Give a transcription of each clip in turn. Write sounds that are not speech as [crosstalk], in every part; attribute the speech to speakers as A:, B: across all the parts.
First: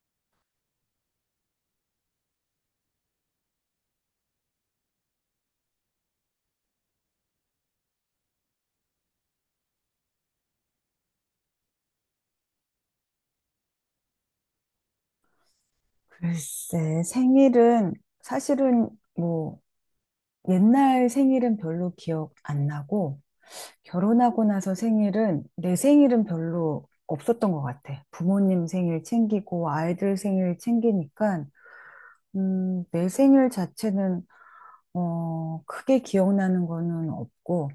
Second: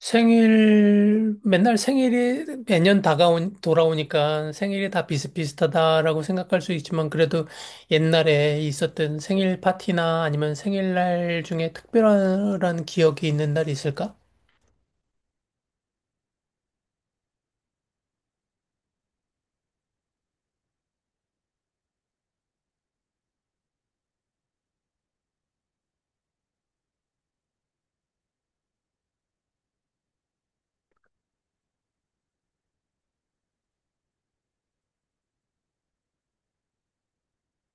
A: 생일, 맨날 돌아오니까 생일이 다 비슷비슷하다라고 생각할 수 있지만, 그래도 옛날에 있었던 생일 파티나 아니면 생일날 중에 특별한 기억이 있는 날이 있을까?
B: 글쎄, 생일은 사실은 뭐 옛날 생일은 별로 기억 안 나고 결혼하고 나서 생일은 내 생일은 별로 없었던 것 같아. 부모님 생일 챙기고 아이들 생일 챙기니까 내 생일 자체는 크게 기억나는 거는 없고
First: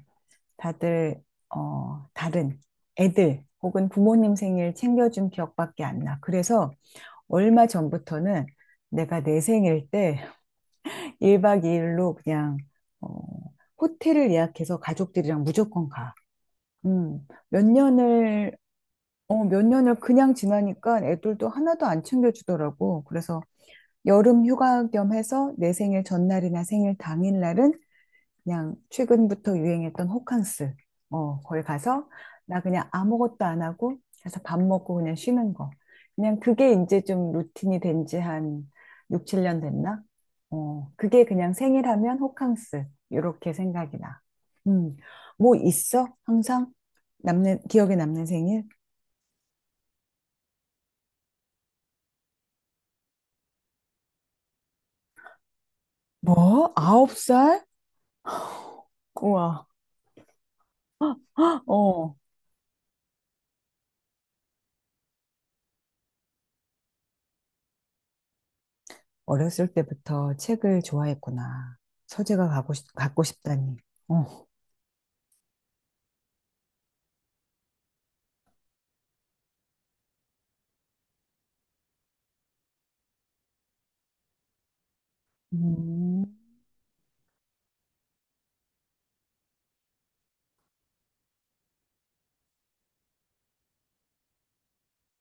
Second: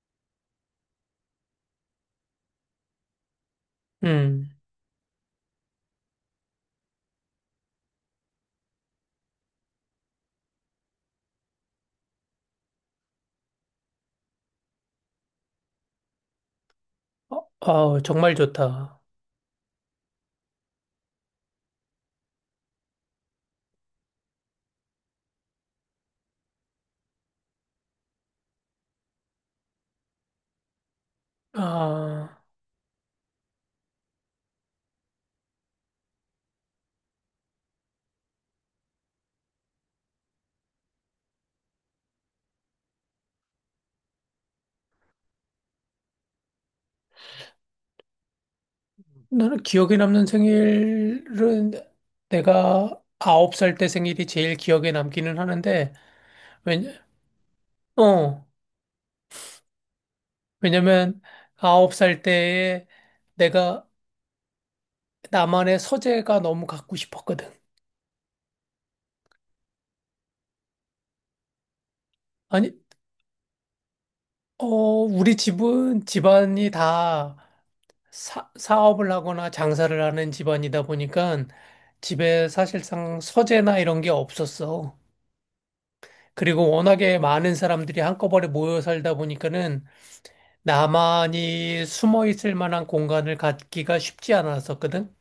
B: 다들 다른 애들 혹은 부모님
A: 음,
B: 생일 챙겨준 기억밖에 안 나. 그래서 얼마 전부터는 내가 내 생일 때 1박 2일로 그냥 어, 호텔을 예약해서 가족들이랑 무조건 가. 음,
A: 어,
B: 몇
A: 아우, 정말
B: 년을
A: 좋다.
B: 몇 년을 그냥 지나니까 애들도 하나도 안 챙겨주더라고. 그래서 여름 휴가 겸 해서 내 생일 전날이나 생일 당일날은 그냥 최근부터 유행했던 호캉스. 거기 가서
A: 아,
B: 나 그냥 아무것도 안 하고 가서 밥 먹고 그냥 쉬는 거. 그냥 그게 이제 좀 루틴이 된지 한 6, 7년 됐나? 그게 그냥 생일하면 호캉스. 요렇게 생각이 나. 음, 뭐 있어? 항상? 남는, 기억에 남는 생일?
A: 나는 기억에 남는 생일은 내가 아홉 살 때 생일이 제일 기억에 남기는 하는데,
B: 뭐?
A: 왜냐,
B: 9살?
A: 어,
B: 우와.
A: 왜냐면 아홉
B: 어,
A: 살 때에 내가 나만의 서재가 너무 갖고 싶었거든.
B: 어렸을 때부터 책을 좋아했구나. 서재가
A: 아니,
B: 갖고 싶다니. 어.
A: 우리 집은 집안이 다 사업을 하거나 장사를 하는 집안이다 보니까 집에 사실상 서재나 이런 게 없었어.
B: 음.
A: 그리고 워낙에 많은 사람들이 한꺼번에 모여 살다 보니까는 나만이 숨어 있을 만한 공간을 갖기가 쉽지 않았었거든.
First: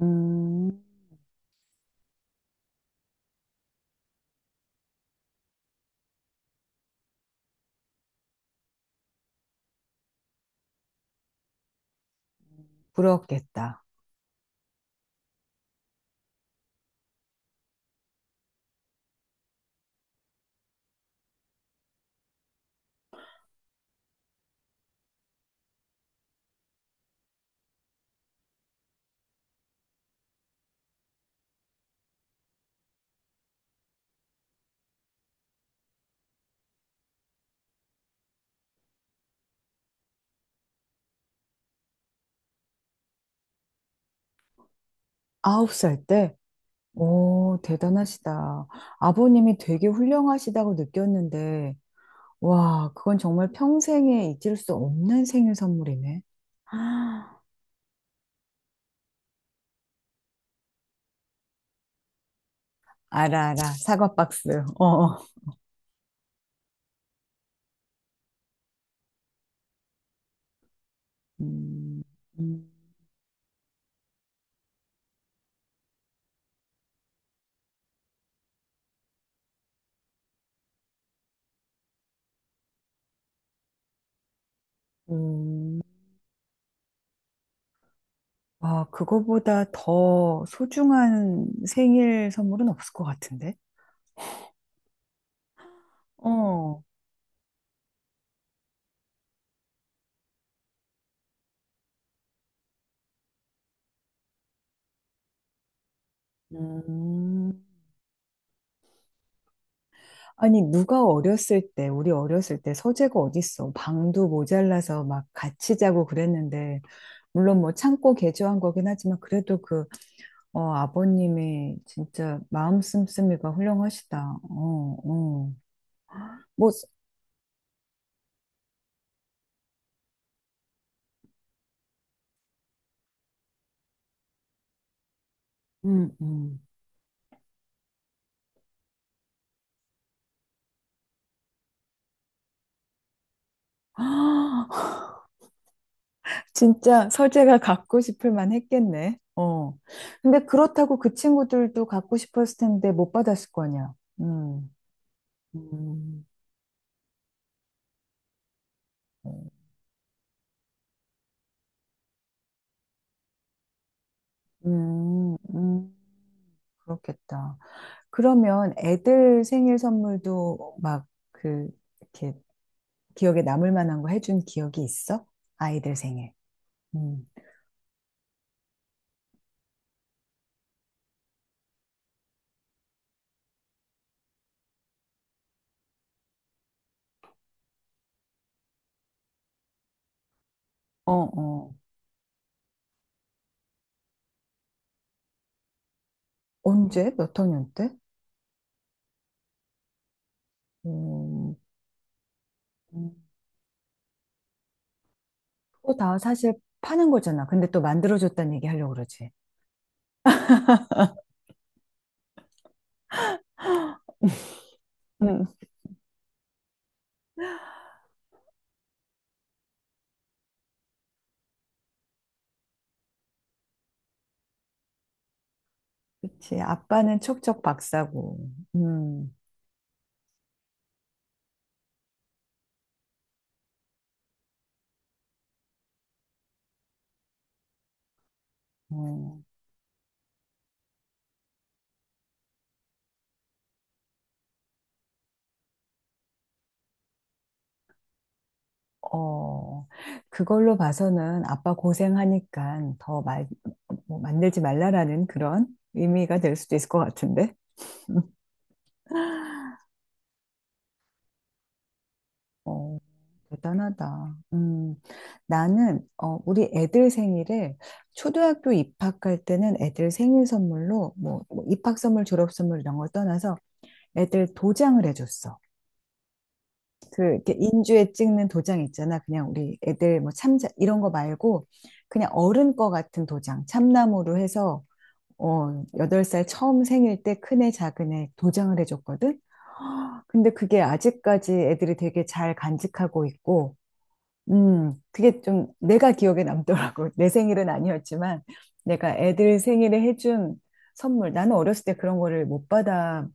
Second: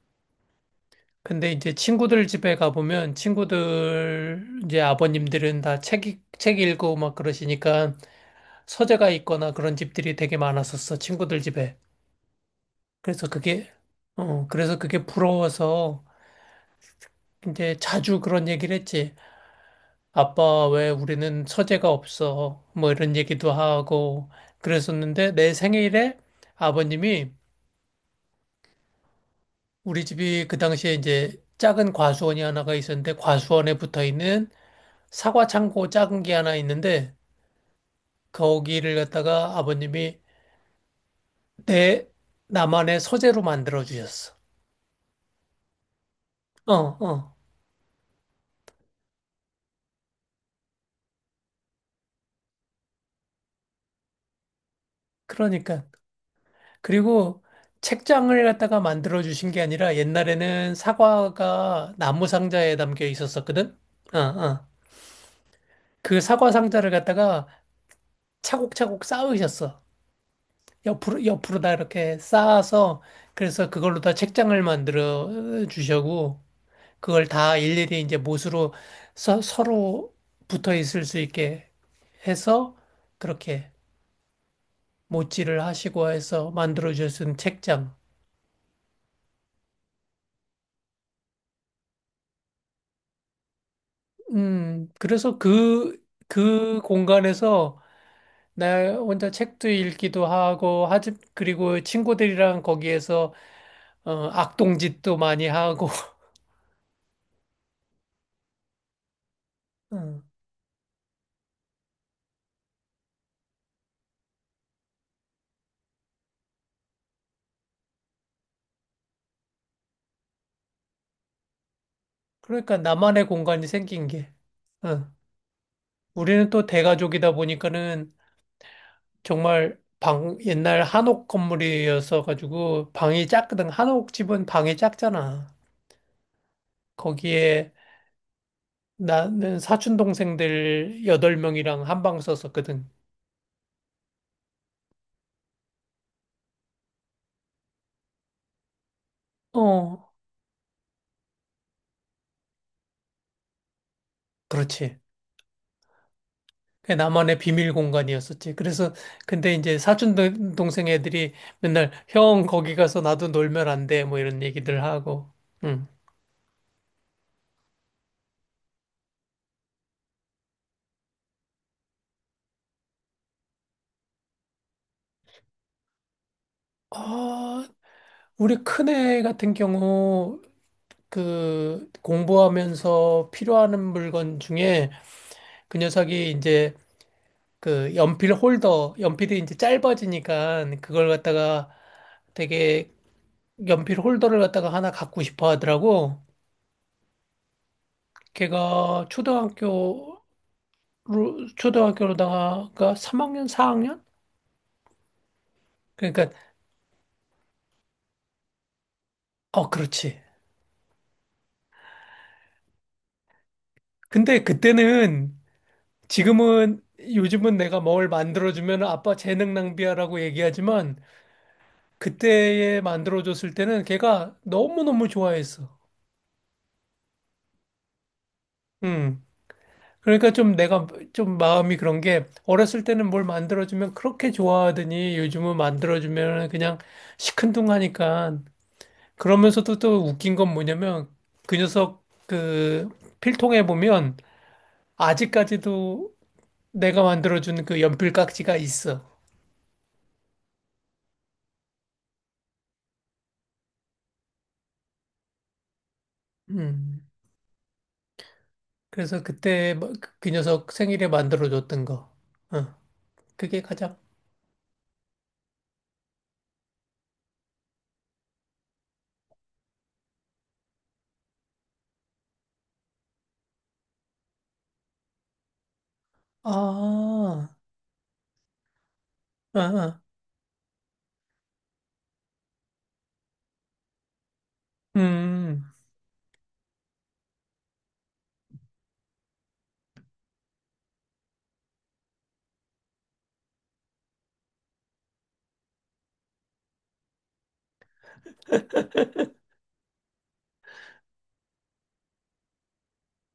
B: 음,
A: 근데 이제 친구들 집에 가보면 친구들 이제 아버님들은 책 읽고 막 그러시니까 서재가 있거나 그런 집들이 되게 많았었어, 친구들 집에. 그래서 그게,
B: 부럽겠다.
A: 그래서 그게 부러워서 이제 자주 그런 얘기를 했지. 아빠, 왜 우리는 서재가 없어? 뭐 이런 얘기도 하고 그랬었는데, 내 생일에 아버님이, 우리 집이 그 당시에 이제 작은 과수원이 하나가 있었는데, 과수원에 붙어 있는 사과 창고 작은 게 하나 있는데, 거기를 갖다가 아버님이 내 나만의 서재로 만들어 주셨어.
B: 아홉 살 때?
A: 어, 어.
B: 오, 대단하시다. 아버님이 되게 훌륭하시다고 느꼈는데, 와, 그건 정말 평생에 잊을 수 없는 생일
A: 그러니까.
B: 선물이네. [gasps] 아,
A: 그리고 책장을 갖다가 만들어 주신 게 아니라, 옛날에는 사과가 나무 상자에 담겨
B: 알아, 알아.
A: 있었었거든?
B: 사과
A: 어,
B: 박스.
A: 어.
B: 어. 어.
A: 그 사과 상자를 갖다가 차곡차곡 쌓으셨어. 옆으로, 옆으로 다
B: 음,
A: 이렇게
B: 음,
A: 쌓아서, 그래서 그걸로 다 책장을 만들어 주셔고, 그걸 다 일일이 이제 못으로 서로 붙어 있을 수 있게 해서, 그렇게 못질을
B: 음.
A: 하시고 해서 만들어 주신 책장.
B: 아, 그거보다 더 소중한 생일 선물은 없을 것 같은데?
A: 그래서 그
B: 어.
A: 공간에서 나 혼자 책도 읽기도 하고, 하지, 그리고 친구들이랑 거기에서 어, 악동짓도 많이 하고,
B: 음.
A: [laughs] 음,
B: 아니, 누가 어렸을 때, 우리 어렸을 때 서재가 어딨어. 방도 모자라서 막 같이 자고 그랬는데, 물론 뭐 참고 개조한 거긴 하지만, 그래도 아버님이 진짜
A: 그러니까
B: 마음
A: 나만의
B: 씀씀이가
A: 공간이 생긴 게.
B: 훌륭하시다. 어,
A: 어.
B: 어.
A: 우리는 또
B: 뭐,
A: 대가족이다 보니까는 정말 방, 옛날 한옥 건물이어서 가지고 방이 작거든. 한옥 집은 방이 작잖아.
B: 음.
A: 거기에 나는 사촌 동생들 여덟 명이랑 한 방 썼었거든.
B: [gasps] [laughs] 진짜 서재가 갖고 싶을 만 했겠네. 어.
A: 어,
B: 근데 그렇다고 그 친구들도 갖고 싶었을 텐데 못 받았을 거 아니야. 음.
A: 그렇지.
B: 음.
A: 그게 나만의 비밀 공간이었었지. 그래서 근데 이제 동생 애들이 맨날 형 거기 가서 나도 놀면 안 돼, 뭐 이런 얘기들 하고.
B: 음,
A: 응.
B: 음, 그렇겠다. 그러면 애들 생일 선물도 막 그, 이렇게 기억에 남을 만한 거 해준 기억이 있어? 아이들 생일. 음.
A: 아, 우리 큰애 같은 경우 그 공부하면서 필요하는 물건 중에 그 녀석이 이제 그 연필 홀더, 연필이 이제 짧아지니까 그걸
B: 어,
A: 갖다가
B: 어.
A: 되게 연필 홀더를 갖다가 하나 갖고 싶어 하더라고.
B: 언제? 몇 학년 때?
A: 걔가
B: 음,
A: 초등학교로다가
B: 음.
A: 3학년, 4학년?
B: 그거 다
A: 그러니까
B: 사실 파는 거잖아. 근데 또 만들어줬다는 얘기 하려고 그러지.
A: 어 그렇지. 근데 그때는,
B: 응.
A: 지금은 요즘은 내가 뭘 만들어주면 아빠 재능 낭비야라고 얘기하지만, 그때에 만들어줬을 때는 걔가 너무너무 좋아했어.
B: 그치. 아빠는 척척 박사고.
A: 음.
B: 음,
A: 그러니까 좀 내가 좀 마음이 그런 게, 어렸을 때는 뭘 만들어주면 그렇게 좋아하더니 요즘은 만들어주면 그냥 시큰둥하니까.
B: 어,
A: 그러면서도 또 웃긴 건 뭐냐면 그 녀석 그 필통에 보면 아직까지도 내가 만들어준 그 연필 깍지가 있어.
B: 어. 그걸로 봐서는 아빠 고생하니까 더 말, 뭐 만들지 말라라는 그런 의미가 될 수도 있을 것
A: 음.
B: 같은데.
A: 그래서 그때 뭐 그 녀석 생일에 만들어줬던 거. 어,
B: 어,
A: 그게 가장,
B: 대단하다. 나는, 우리 애들 생일을 초등학교 입학할 때는 애들 생일 선물로, 뭐, 입학 선물, 졸업 선물 이런 걸 떠나서 애들 도장을 해줬어.
A: 아,
B: 이렇게 인주에 찍는 도장 있잖아. 그냥
A: 아,
B: 우리
A: 아,
B: 애들 뭐 참자, 이런 거 말고, 그냥 어른 거 같은 도장, 참나무로 해서,
A: 음,
B: 8살 처음 생일 때 큰애, 작은애 도장을 해줬거든? [gasps] 근데 그게 아직까지 애들이 되게 잘 간직하고 있고, 그게 좀 내가 기억에 남더라고. [laughs] 내 생일은 아니었지만 내가 애들 생일에 해준 선물. 나는 어렸을 때 그런 거를 못 받아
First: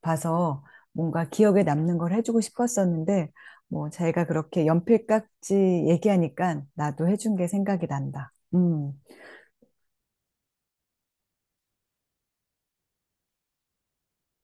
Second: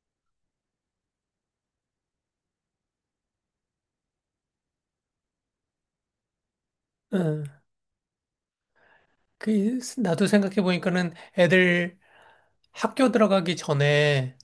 B: 봐서 뭔가 기억에 남는 걸 해주고 싶었었는데 뭐 자기가 그렇게 연필 깎지 얘기하니까 나도 해준 게
A: 어.
B: 생각이 난다.
A: 그, 나도 생각해보니까는 애들 학교 들어가기 전에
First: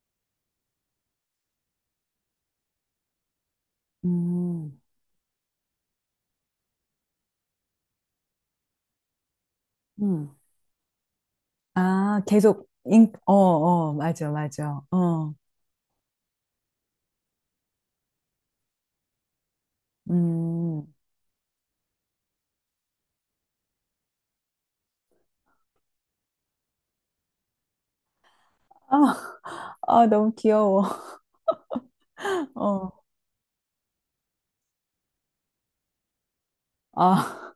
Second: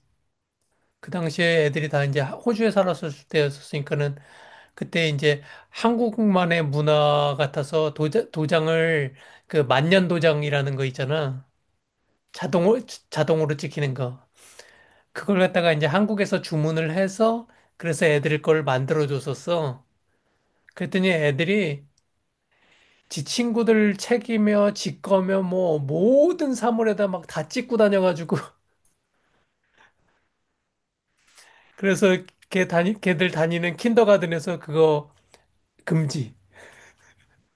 A: 그 당시에 애들이 다 이제 호주에 살았을 때였으니까는,
B: 음,
A: 그때 이제 한국만의 문화 같아서 도장을, 그
B: 음.
A: 만년도장이라는 거 있잖아.
B: 아,
A: 자동으로
B: 어,
A: 자동으로
B: 어,
A: 찍히는 거.
B: 맞아, 맞아. 어,
A: 그걸 갖다가 이제 한국에서 주문을 해서 그래서 애들 걸 만들어 줬었어.
B: 음.
A: 그랬더니 애들이 지 친구들 책이며 지 거며 뭐 모든 사물에다 막 다 찍고 다녀가지고 [laughs]
B: 아, [laughs] 아, 너무 귀여워.
A: 그래서
B: [laughs]
A: 걔
B: 어,
A: 다니 걔들 다니는 킨더가든에서 그거 금지.
B: 아.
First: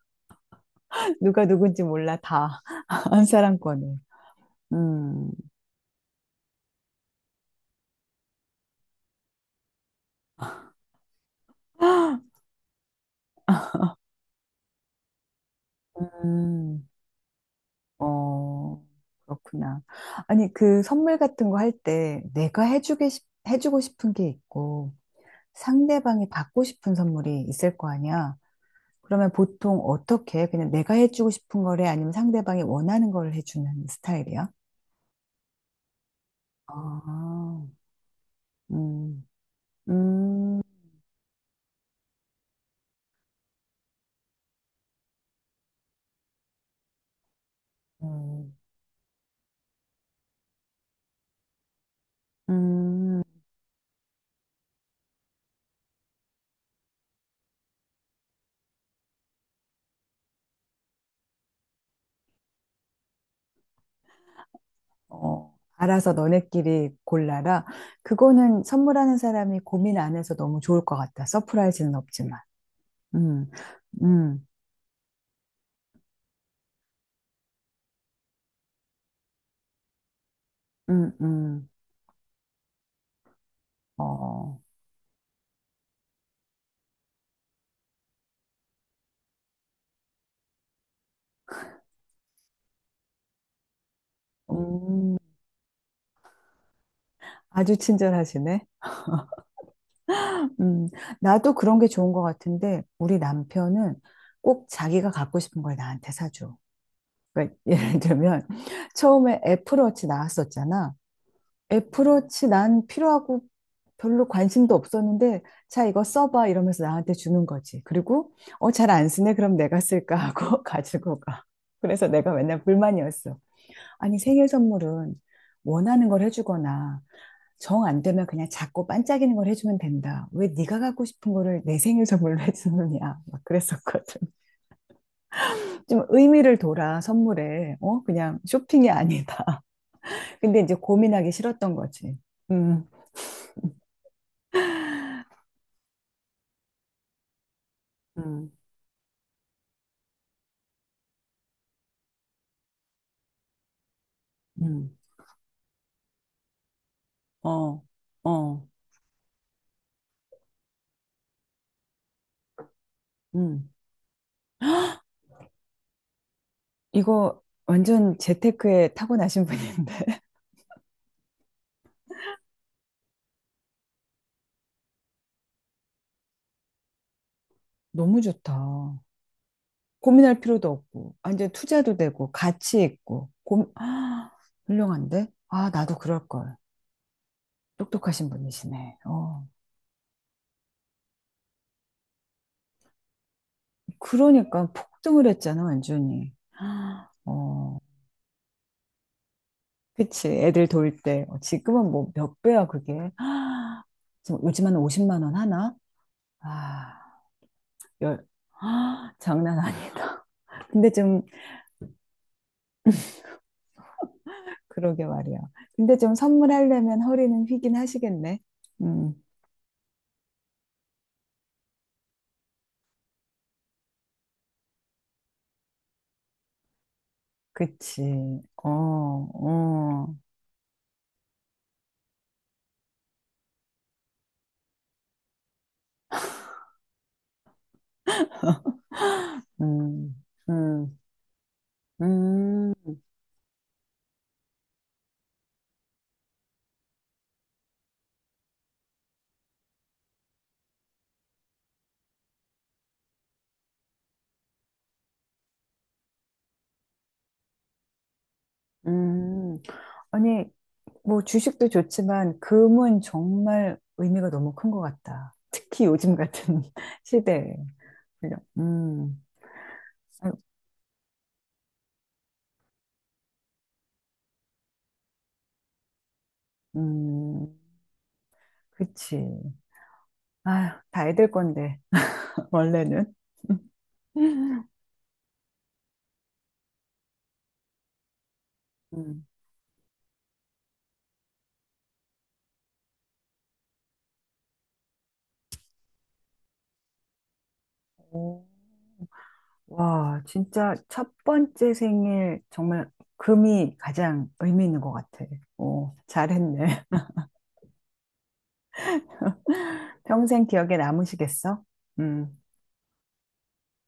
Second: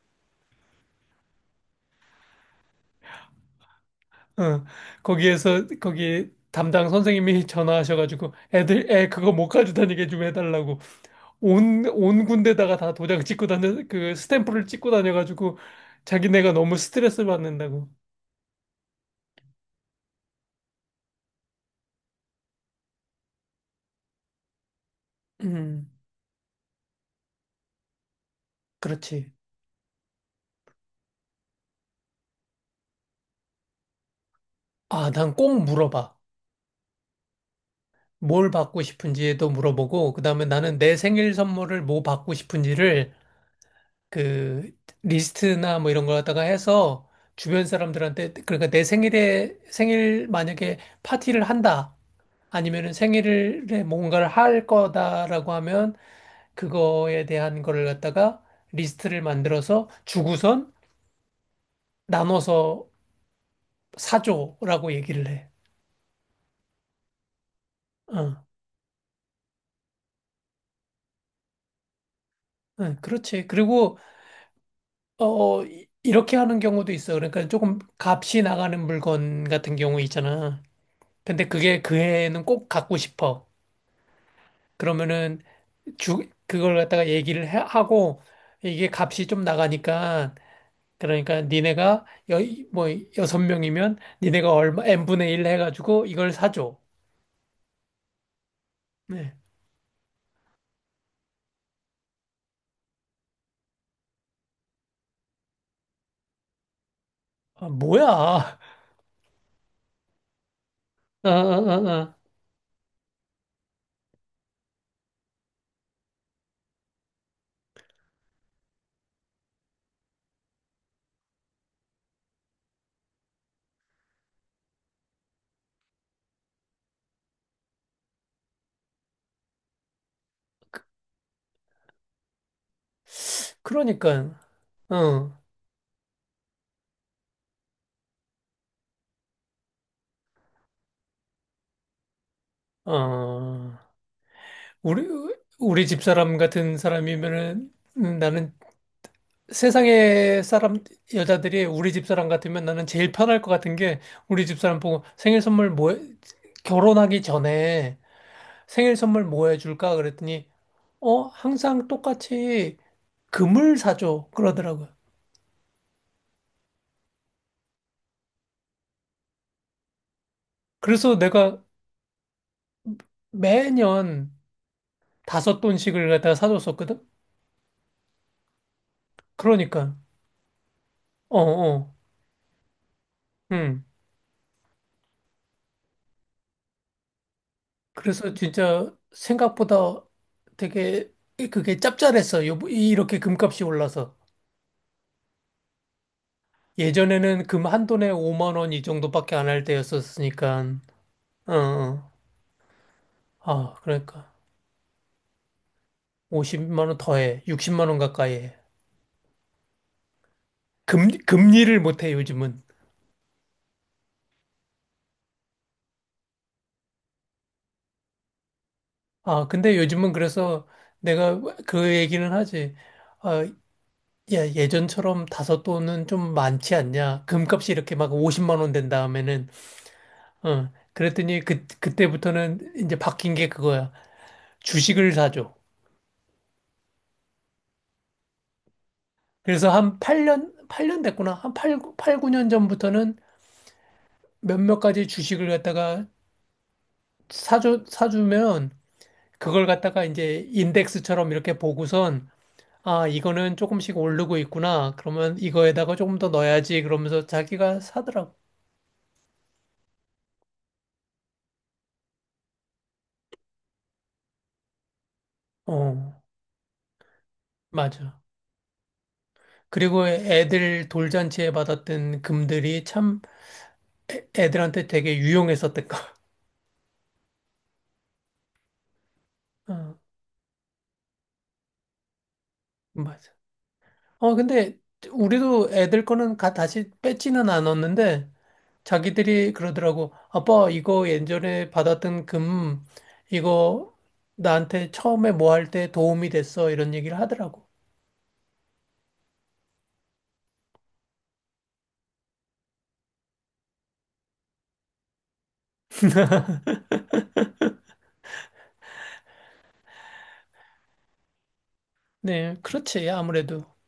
B: 누가 누군지 몰라, 다. [laughs] 한 사람권을
A: 어.
B: 음.
A: 거기에서 거기 담당 선생님이 전화하셔가지고 애들 애 그거 못 가지고 다니게 좀 해달라고. 온 군데다가 다 도장 찍고 다녀, 그
B: [laughs]
A: 스탬프를 찍고 다녀가지고 자기네가 너무
B: 음,
A: 스트레스 받는다고.
B: 어, 그렇구나. 아니, 그 선물 같은 거 할 때 내가 해주고 싶은 게 있고
A: 음,
B: 상대방이 받고 싶은 선물이 있을 거 아니야. 그러면
A: 그렇지.
B: 보통 어떻게 해? 그냥 내가 해주고 싶은 거래 아니면 상대방이 원하는 걸 해주는 스타일이야?
A: 아, 난 꼭 물어봐.
B: 아,
A: 뭘 받고
B: 음,
A: 싶은지도 물어보고, 그 다음에
B: 음,
A: 나는 내 생일 선물을 뭐 받고 싶은지를 그 리스트나 뭐 이런 걸 갖다가 해서 주변 사람들한테,
B: 음,
A: 그러니까 내 생일에, 생일 만약에 파티를 한다. 아니면은
B: 음.
A: 생일에 뭔가를 할 거다라고 하면 그거에 대한 거를 갖다가 리스트를 만들어서 주고선 나눠서 사줘라고 얘기를 해.
B: 알아서 너네끼리 골라라.
A: 어,
B: 그거는 선물하는 사람이 고민 안 해서 너무 좋을 것 같다. 서프라이즈는 없지만.
A: 그렇지.
B: 음,
A: 그리고
B: 음,
A: 이렇게 하는 경우도 있어. 그러니까 조금 값이 나가는 물건 같은 경우 있잖아.
B: 음,
A: 근데
B: 음,
A: 그게 그 해에는 꼭 갖고 싶어.
B: 어,
A: 그러면은 주 그걸 갖다가 하고, 이게 값이 좀 나가니까 그러니까 니네가 여, 뭐 여섯 명이면 니네가 얼마
B: 음,
A: n분의 1 해가지고 이걸 사줘.
B: 아주 친절하시네.
A: 네.
B: 음, 나도 그런 게 좋은 것 같은데, 우리 남편은 꼭 자기가 갖고 싶은 걸 나한테 사줘. 그러니까
A: 아,
B: 예를
A: 뭐야.
B: 들면,
A: 아,
B: [laughs] 처음에 애플워치 나왔었잖아.
A: 아, 아, 아.
B: 애플워치 난 필요하고 별로 관심도 없었는데, 자, 이거 써봐. 이러면서 나한테 주는 거지. 그리고, 잘 안 쓰네. 그럼 내가 쓸까 하고 [laughs] 가지고 가. 그래서 내가 맨날 불만이었어. 아니, 생일 선물은 원하는 걸 해주거나, 정 안 되면 그냥 작고 반짝이는 걸 해주면 된다. 왜 네가 갖고 싶은 거를 내 생일 선물로 [laughs] 해주느냐. 막 그랬었거든.
A: 그러니까, 어,
B: 좀 의미를 둬라, 선물에. 그냥 쇼핑이 아니다. [laughs] 근데 이제 고민하기 싫었던 거지. 음,
A: 어, 우리, 우리 집사람 같은 사람이면은 나는
B: 음,
A: 세상에 사람, 여자들이 우리 집사람 같으면 나는 제일 편할 것 같은 게, 우리 집사람
B: 음.
A: 보고 생일 선물 뭐, 해- 결혼하기
B: 어,
A: 전에
B: 어,
A: 생일 선물 뭐 해줄까? 그랬더니, 어, 항상 똑같이
B: 음.
A: 금을 사줘, 그러더라고요.
B: 이거 완전 재테크에 타고나신 분인데. [laughs]
A: 그래서 내가 매년 다섯 돈씩을 갖다 사줬었거든?
B: 너무 좋다.
A: 그러니까.
B: 고민할 필요도 없고,
A: 어,
B: 완전
A: 어.
B: 투자도 되고, 가치 있고, [gasps]
A: 음.
B: 아, 훌륭한데? 아, 나도 그럴걸. 똑똑하신
A: 그래서 진짜
B: 분이시네. 어.
A: 생각보다 되게 그게 짭짤했어. 요, 이렇게 금값이 올라서.
B: 그러니까 폭등을 했잖아, 완전히. [gasps] 아,
A: 예전에는 금
B: 어,
A: 한 돈에 5만 원 이 정도밖에 안할
B: 그치. 애들
A: 때였었으니까.
B: 돌 때.
A: 어,
B: 지금은
A: 어.
B: 뭐 몇 배야, 그게. [gasps]
A: 아,
B: 아,
A: 그러니까
B: 지금 요즘 한 50만 원 하나?
A: 50만 원
B: 아,
A: 더해. 60만 원
B: 열,
A: 가까이 해.
B: [gasps] 아, 장난 아니다. 근데 좀
A: 금리를 못 해, 요즘은.
B: 그러게 말이야. 근데 좀 선물하려면 허리는 휘긴 하시겠네. 음,
A: 아, 근데 요즘은 그래서 내가 그 얘기는 하지. 아, 야, 예전처럼 다섯 돈은 좀 많지 않냐? 금값이 이렇게
B: 그치.
A: 막 50만
B: 어,
A: 원 된 다음에는,
B: 어,
A: 어, 그랬더니 그때부터는 이제 바뀐 게 그거야. 주식을 사줘. 그래서 한
B: 음,
A: 8년, 팔
B: 음,
A: 년 됐구나. 팔 9년
B: 음,
A: 전부터는 몇몇 가지 주식을 갖다가 사주면 그걸 갖다가 이제 인덱스처럼 이렇게 보고선, 아, 이거는 조금씩 오르고 있구나, 그러면 이거에다가 조금 더 넣어야지, 그러면서 자기가 사더라고.
B: 음. 아니, 뭐 주식도 좋지만 금은 정말 의미가 너무 큰 것 같다. 특히
A: 어,
B: 요즘 같은 [laughs] 시대에.
A: 맞아.
B: 그죠?
A: 그리고
B: 아유,
A: 애들 돌잔치에 받았던 금들이 참 애들한테 되게 유용했었던 거. [laughs]
B: 음, 그치.
A: 어,
B: 아휴, 다 애들 건데, [laughs] 원래는.
A: 맞아. 어, 근데
B: [laughs]
A: 우리도 애들 거는 다시 뺏지는 않았는데,
B: 음.
A: 자기들이 그러더라고. 아빠, 이거 예전에 받았던 금, 이거 나한테 처음에 뭐 할 때 도움이 됐어, 이런 얘기를 하더라고.
B: 오. 와, 진짜 첫 번째 생일 정말 금이 가장 의미 있는 것 같아. 오, 잘했네. [laughs] 평생 기억에 남으시겠어? 음.
A: 네, 그렇지. 아무래도.